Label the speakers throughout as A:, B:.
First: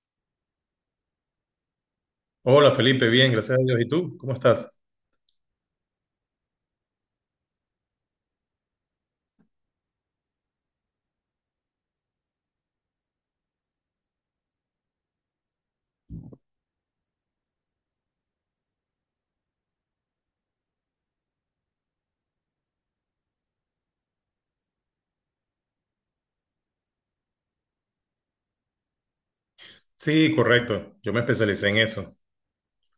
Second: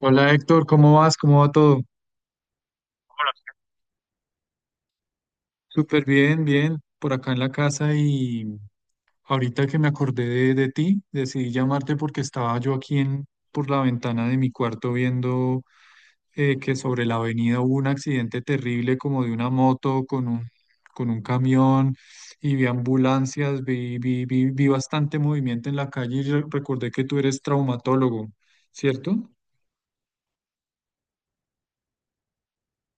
A: Hola Héctor, ¿cómo vas? ¿Cómo va todo?
B: Hola Felipe, bien, gracias a Dios. ¿Y tú? ¿Cómo estás?
A: Súper bien, bien, por acá en la casa y ahorita que me acordé de ti, decidí llamarte porque estaba yo aquí en, por la ventana de mi cuarto viendo que sobre la avenida hubo un accidente terrible como de una moto con un camión y vi ambulancias, vi bastante movimiento en la calle y recordé que tú eres traumatólogo, ¿cierto?
B: Sí, correcto. Yo me especialicé en eso.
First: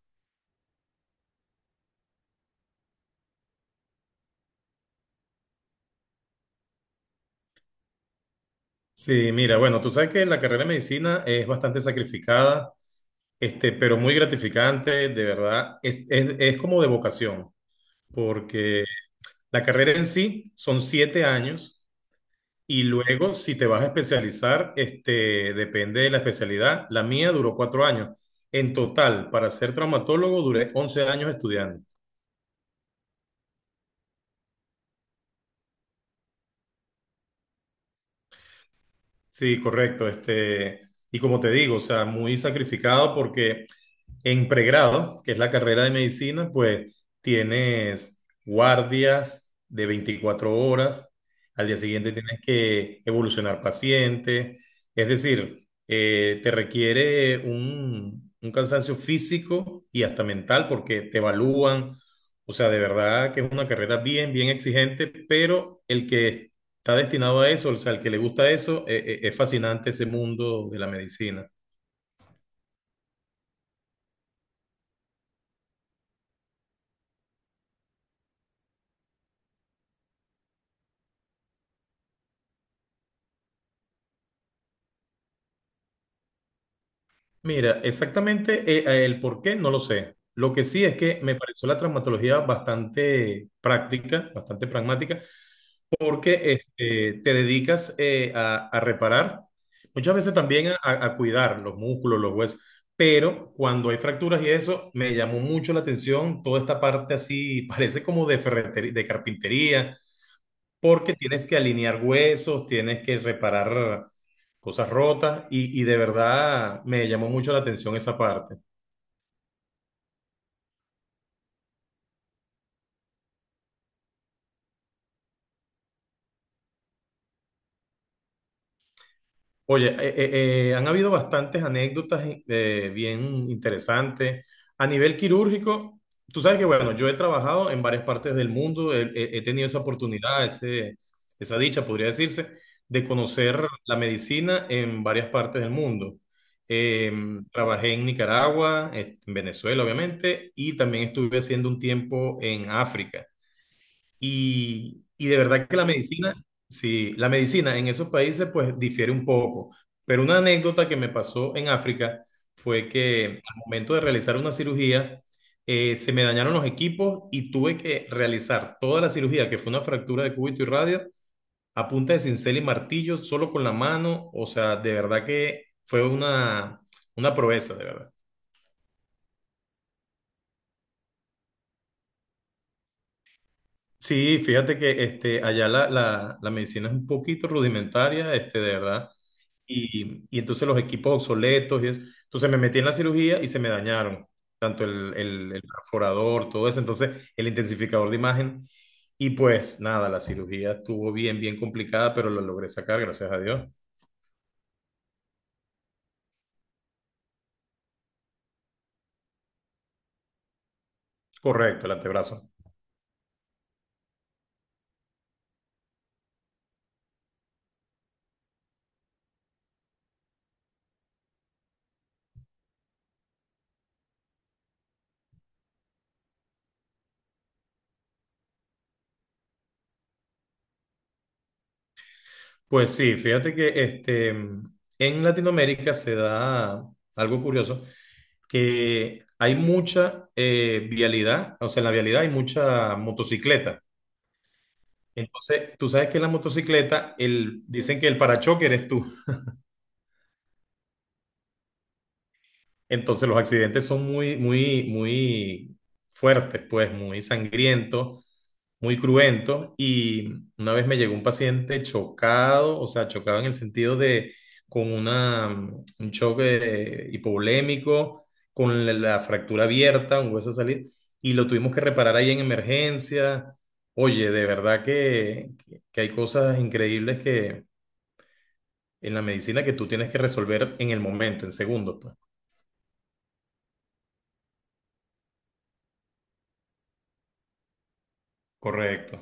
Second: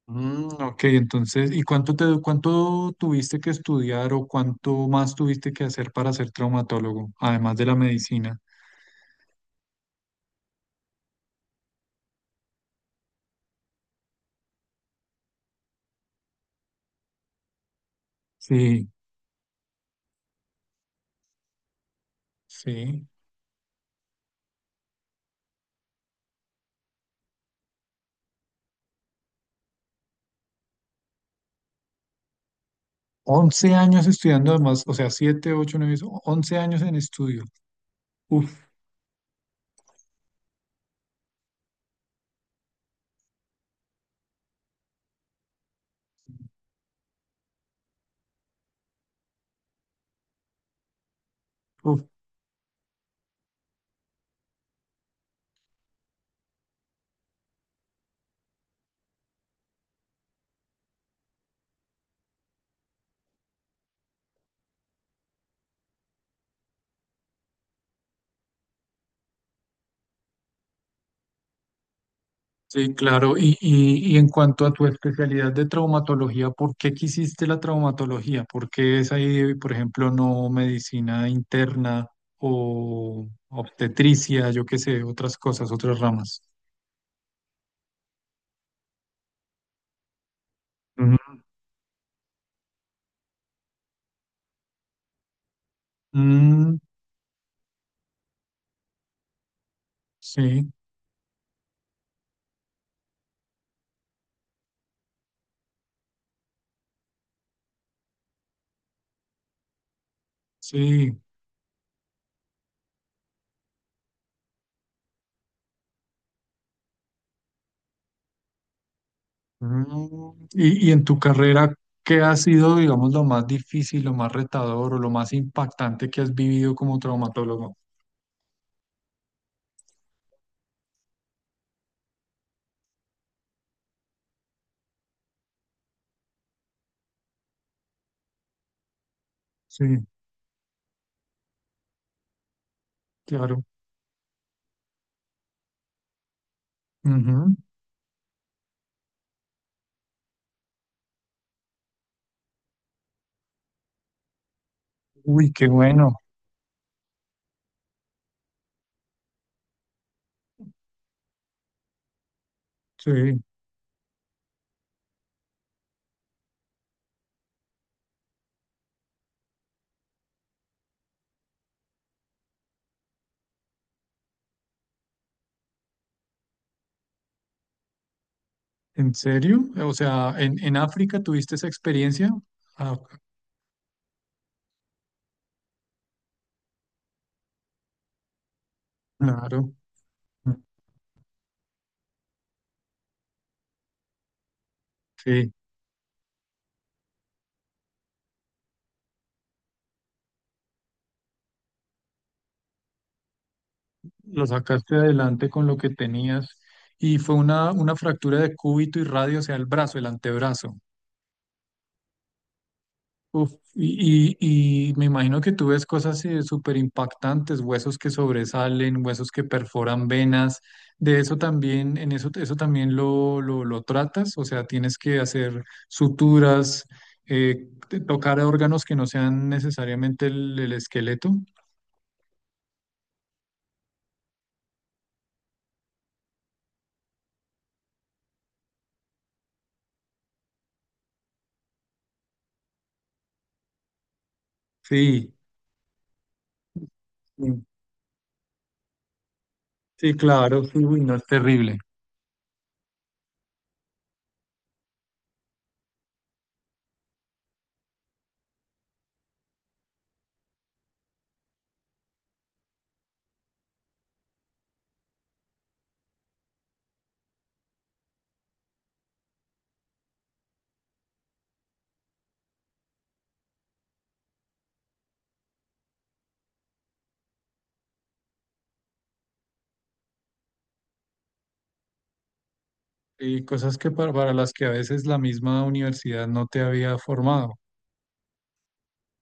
A: Mm, ok, entonces, ¿y cuánto tuviste que estudiar o cuánto más tuviste que hacer para ser traumatólogo, además de la medicina?
B: Sí, mira, bueno, tú sabes que la carrera de medicina es bastante sacrificada, pero muy gratificante, de verdad. Es como de vocación, porque
A: Sí,
B: la carrera en sí son 7 años, y
A: sí.
B: luego si te vas a especializar, depende de la especialidad. La mía duró 4 años. En total, para ser traumatólogo, duré 11 años estudiando.
A: Once años estudiando además, o sea, 7, 8, 9, 11 años en estudio. Uf,
B: Sí, correcto. Y como te digo, o sea, muy sacrificado porque en pregrado, que es la carrera de medicina, pues tienes guardias de 24 horas. Al día
A: uf.
B: siguiente tienes que evolucionar pacientes, es decir, te requiere un cansancio físico y hasta mental porque te evalúan. O sea, de verdad que es una carrera bien, bien exigente, pero el que está destinado a eso, o sea, el que le gusta eso, es fascinante ese mundo de la medicina.
A: Sí, claro. Y en cuanto a tu especialidad de traumatología, ¿por qué quisiste la traumatología? ¿Por qué es ahí, por ejemplo, no medicina interna o obstetricia, yo qué sé, otras cosas, otras ramas?
B: Mira, exactamente, el por qué no lo sé. Lo que sí es que me pareció la traumatología bastante práctica, bastante pragmática, porque
A: Mm,
B: te dedicas, a reparar, muchas veces
A: sí,
B: también a cuidar los músculos, los huesos, pero cuando hay fracturas y eso, me llamó mucho la atención toda esta parte así, parece como de ferretería, de carpintería, porque
A: sí.
B: tienes que alinear huesos, tienes que reparar cosas rotas y de verdad me llamó mucho la atención esa parte.
A: Mm, y en tu carrera, ¿qué ha sido, digamos, lo más difícil, lo más retador o lo más impactante que has vivido como traumatólogo?
B: Oye, han habido bastantes anécdotas, bien interesantes. A nivel quirúrgico, tú sabes que, bueno, yo he trabajado en varias partes del mundo. He tenido esa
A: Sí,
B: oportunidad, esa dicha, podría decirse, de
A: claro.
B: conocer la medicina en varias partes del mundo. Eh,
A: Ujú.
B: Trabajé en Nicaragua, en Venezuela, obviamente, y también estuve haciendo un tiempo en África. Y de
A: Uy, qué
B: verdad que la
A: bueno.
B: medicina, sí, la medicina en esos países pues difiere un poco. Pero una anécdota que me pasó en África fue que
A: Sí.
B: al momento de realizar una cirugía, se me dañaron los equipos y tuve que realizar toda la cirugía, que fue una fractura de cúbito y radio, a punta de cincel y martillo, solo con la mano. O sea, de verdad que fue una proeza, de verdad.
A: ¿En serio? O sea, en África tuviste esa experiencia? Ah,
B: Sí, fíjate que allá la medicina es un poquito rudimentaria, de verdad.
A: claro.
B: Y entonces los equipos obsoletos y eso. Entonces me metí en la cirugía y se me dañaron tanto el,
A: Sí,
B: el, el perforador, todo eso, entonces el intensificador de imagen. Y pues nada, la cirugía estuvo bien, bien complicada, pero lo logré sacar, gracias a Dios.
A: lo sacaste adelante con lo que tenías. Y fue una fractura de cúbito y radio, o sea, el brazo, el antebrazo.
B: Correcto, el antebrazo.
A: Uf, y, y me imagino que tú ves cosas súper impactantes, huesos que sobresalen, huesos que perforan venas. De eso también, en eso, eso también lo tratas, o sea, tienes que hacer suturas, tocar órganos que no sean necesariamente el esqueleto.
B: Pues sí, fíjate que en Latinoamérica se da algo curioso, que hay mucha, vialidad, o sea, en la vialidad hay mucha motocicleta.
A: Sí,
B: Entonces, tú sabes que en la motocicleta,
A: sí,
B: el, dicen que el parachoque eres tú.
A: sí, claro, sí, uy, no es terrible.
B: Entonces los accidentes son muy, muy, muy fuertes, pues muy sangrientos, muy cruentos. Y una vez me llegó un paciente chocado, o sea, chocado en el sentido de con una, un choque hipovolémico, con la fractura abierta, un hueso salir, y lo tuvimos que reparar ahí en emergencia. Oye, de verdad que, hay cosas increíbles que en la medicina que tú tienes que resolver en el momento, en segundos, pues.
A: Y cosas que para las que a veces la misma universidad no te había formado.
B: Correcto.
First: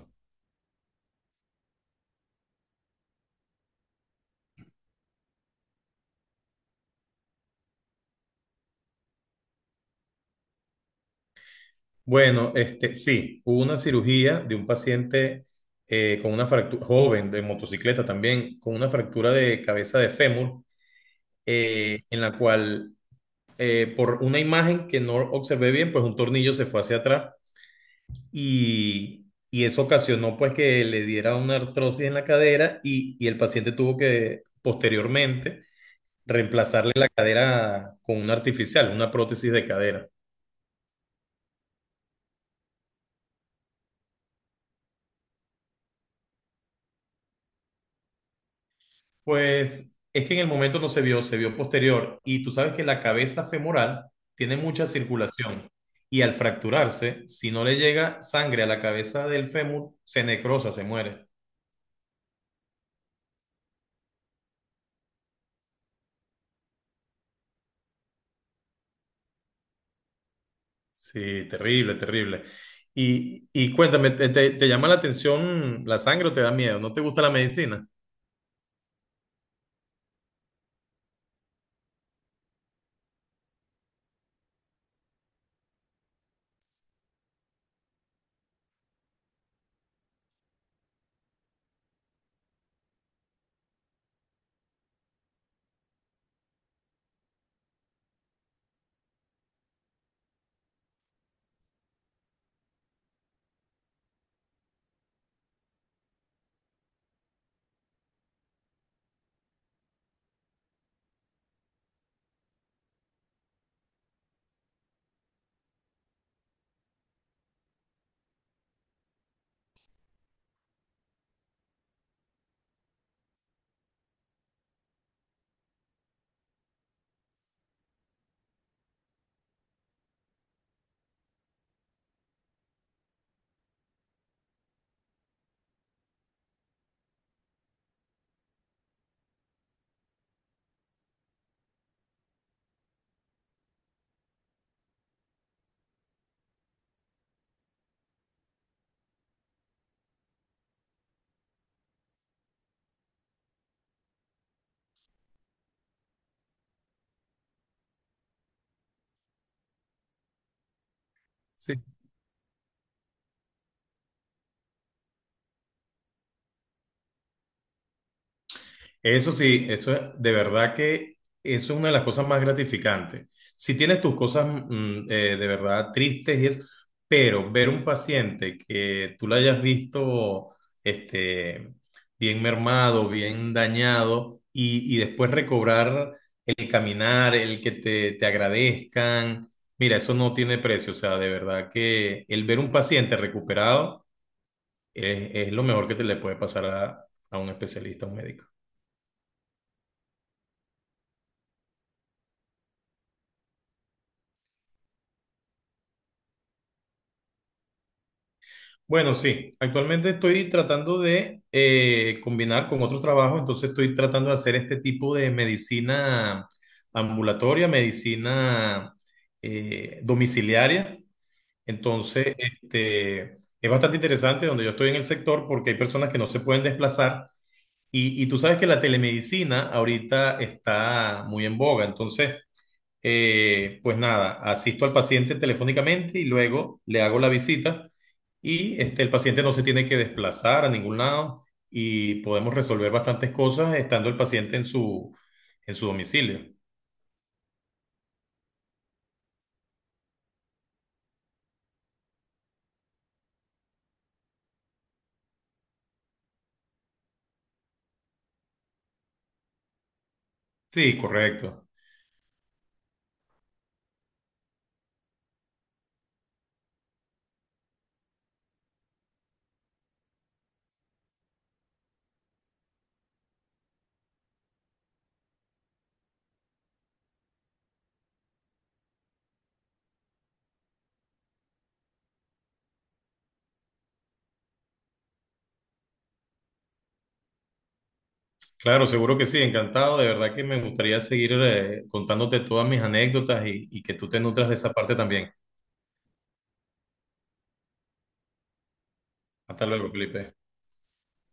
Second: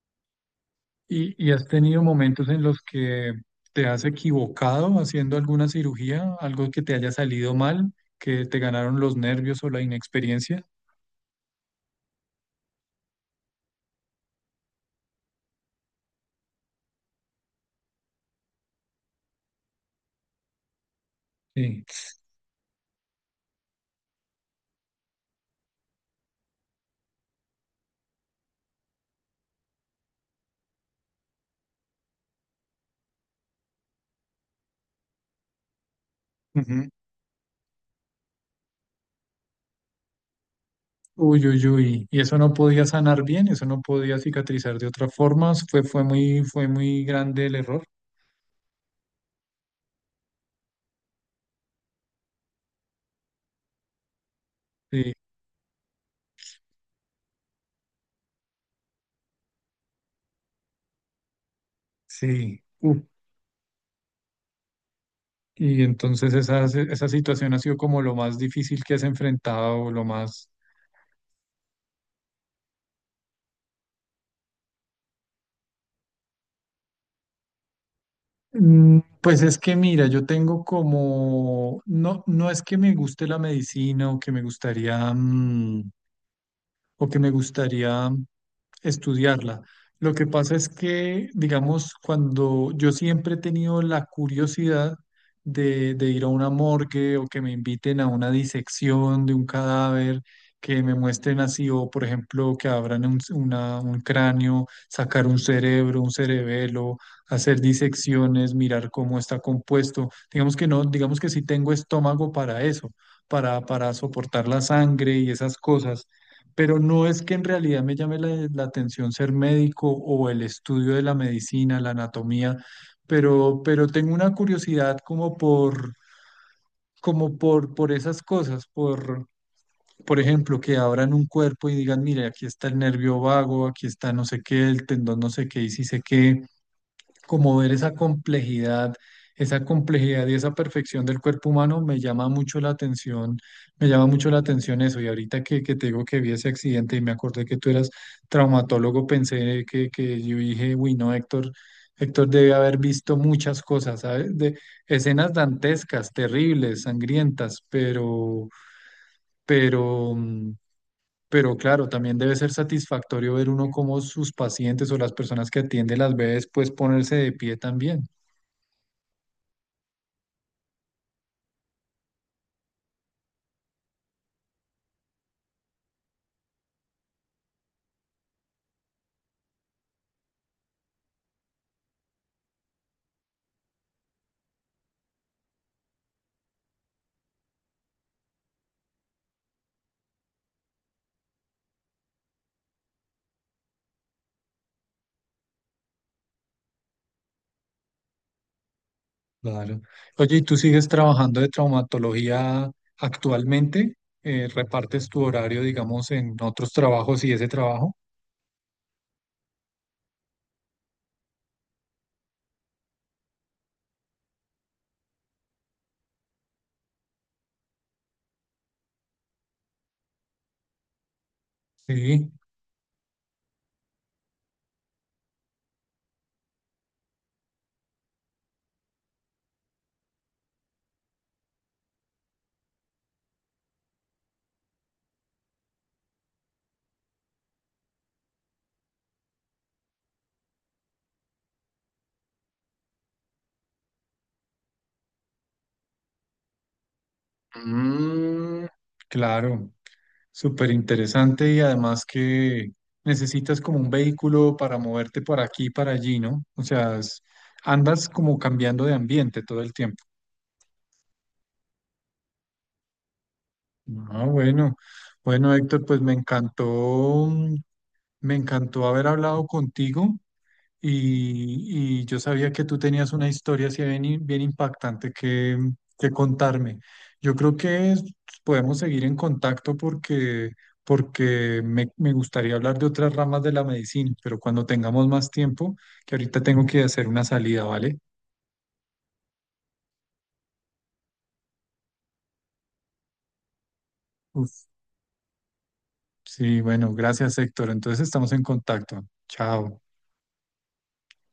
A: Y has tenido momentos en los que te has equivocado haciendo alguna cirugía, algo que te haya salido mal, que te ganaron los nervios o la inexperiencia.
B: Bueno, sí, hubo una cirugía de un paciente, con una fractura, joven de motocicleta también, con una fractura de cabeza de fémur,
A: Sí.
B: en la cual, por una imagen que no observé bien, pues un tornillo se fue hacia atrás y eso ocasionó pues que le diera una artrosis en la cadera, y el paciente tuvo que posteriormente
A: Ujú.
B: reemplazarle la cadera con una artificial, una prótesis de cadera.
A: Uy, uy, uy. Y eso no podía sanar bien, eso no podía cicatrizar de otra forma. Fue muy grande el error.
B: Pues es que en el momento no se vio, se vio posterior. Y tú sabes que la cabeza femoral tiene mucha
A: Sí,
B: circulación. Y al fracturarse, si no le llega sangre a la cabeza del fémur, se necrosa, se muere.
A: sí. Uf. Y entonces esa situación ha sido como lo más difícil que has enfrentado, lo más.
B: Sí, terrible, terrible. Y cuéntame, te llama la atención la sangre o te da miedo? ¿No te gusta la medicina?
A: Mm, pues es que mira, yo tengo como, no, no es que me guste la medicina o que me gustaría, o que me gustaría estudiarla. Lo que pasa es que, digamos, cuando yo siempre he tenido la curiosidad de ir a una morgue o que me inviten a una disección de un cadáver, que me muestren así, o por ejemplo, que abran un, un cráneo, sacar un cerebro, un cerebelo, hacer disecciones, mirar cómo está compuesto. Digamos que no, digamos que sí tengo estómago para eso, para soportar la sangre y esas cosas, pero no es que en realidad me llame la atención ser médico o el estudio de la medicina, la anatomía, pero tengo una curiosidad como por, como por esas cosas, por ejemplo, que abran un cuerpo y digan, mire, aquí está el nervio vago, aquí está no sé qué, el tendón no sé qué y sí sé qué, como ver esa complejidad y esa perfección del cuerpo humano me llama mucho la atención, me llama mucho la atención eso. Y ahorita que te digo que vi ese accidente y me acordé que tú eras traumatólogo, pensé que yo dije, uy, no, Héctor, Héctor debe haber visto muchas cosas, ¿sabes? De escenas dantescas, terribles, sangrientas, pero, mm, pero claro, también debe ser satisfactorio ver uno cómo sus pacientes o las personas que atiende las ve después ponerse de pie también.
B: Eso sí, de verdad que eso es una de las cosas más gratificantes. Si tienes tus cosas, de verdad tristes y es, pero ver un paciente que tú lo hayas visto, este, bien mermado, bien dañado y después recobrar el caminar, el que te agradezcan, mira, eso no tiene precio. O sea, de verdad que el ver un paciente recuperado es lo mejor que te le puede pasar a un especialista, a un médico.
A: Claro. Oye, ¿y tú sigues trabajando de traumatología actualmente? ¿Repartes tu horario, digamos, en otros trabajos y ese trabajo?
B: Bueno, sí, actualmente estoy tratando de, combinar con otro trabajo. Entonces estoy tratando de hacer este tipo de medicina ambulatoria, medicina, domiciliaria.
A: Sí,
B: Entonces, es bastante interesante donde yo estoy en el sector porque hay personas que no se pueden desplazar, y tú sabes que la telemedicina ahorita está muy en boga. Entonces, pues nada, asisto al paciente telefónicamente y luego le hago la visita, y el paciente no se tiene que desplazar a ningún lado, y podemos resolver bastantes cosas estando el paciente en su domicilio.
A: mm, claro. Súper interesante y además que necesitas como un vehículo para moverte por aquí y para allí, ¿no? Andas como cambiando de ambiente todo el tiempo.
B: Sí, correcto.
A: Ah, bueno. Bueno, Héctor, pues me encantó, me encantó haber hablado contigo. Y yo sabía que tú tenías una historia así bien impactante que contarme. Yo creo que podemos seguir en contacto porque, porque me gustaría hablar de otras ramas de la medicina, pero cuando tengamos más tiempo, que ahorita tengo que hacer una salida, ¿vale?
B: Claro, seguro que sí, encantado. De verdad que me gustaría seguir, contándote todas mis anécdotas, y que tú te nutras de
A: Uf,
B: esa parte también.
A: sí, bueno, gracias, Héctor. Entonces estamos en contacto.
B: Hasta
A: Chao.
B: luego, Felipe.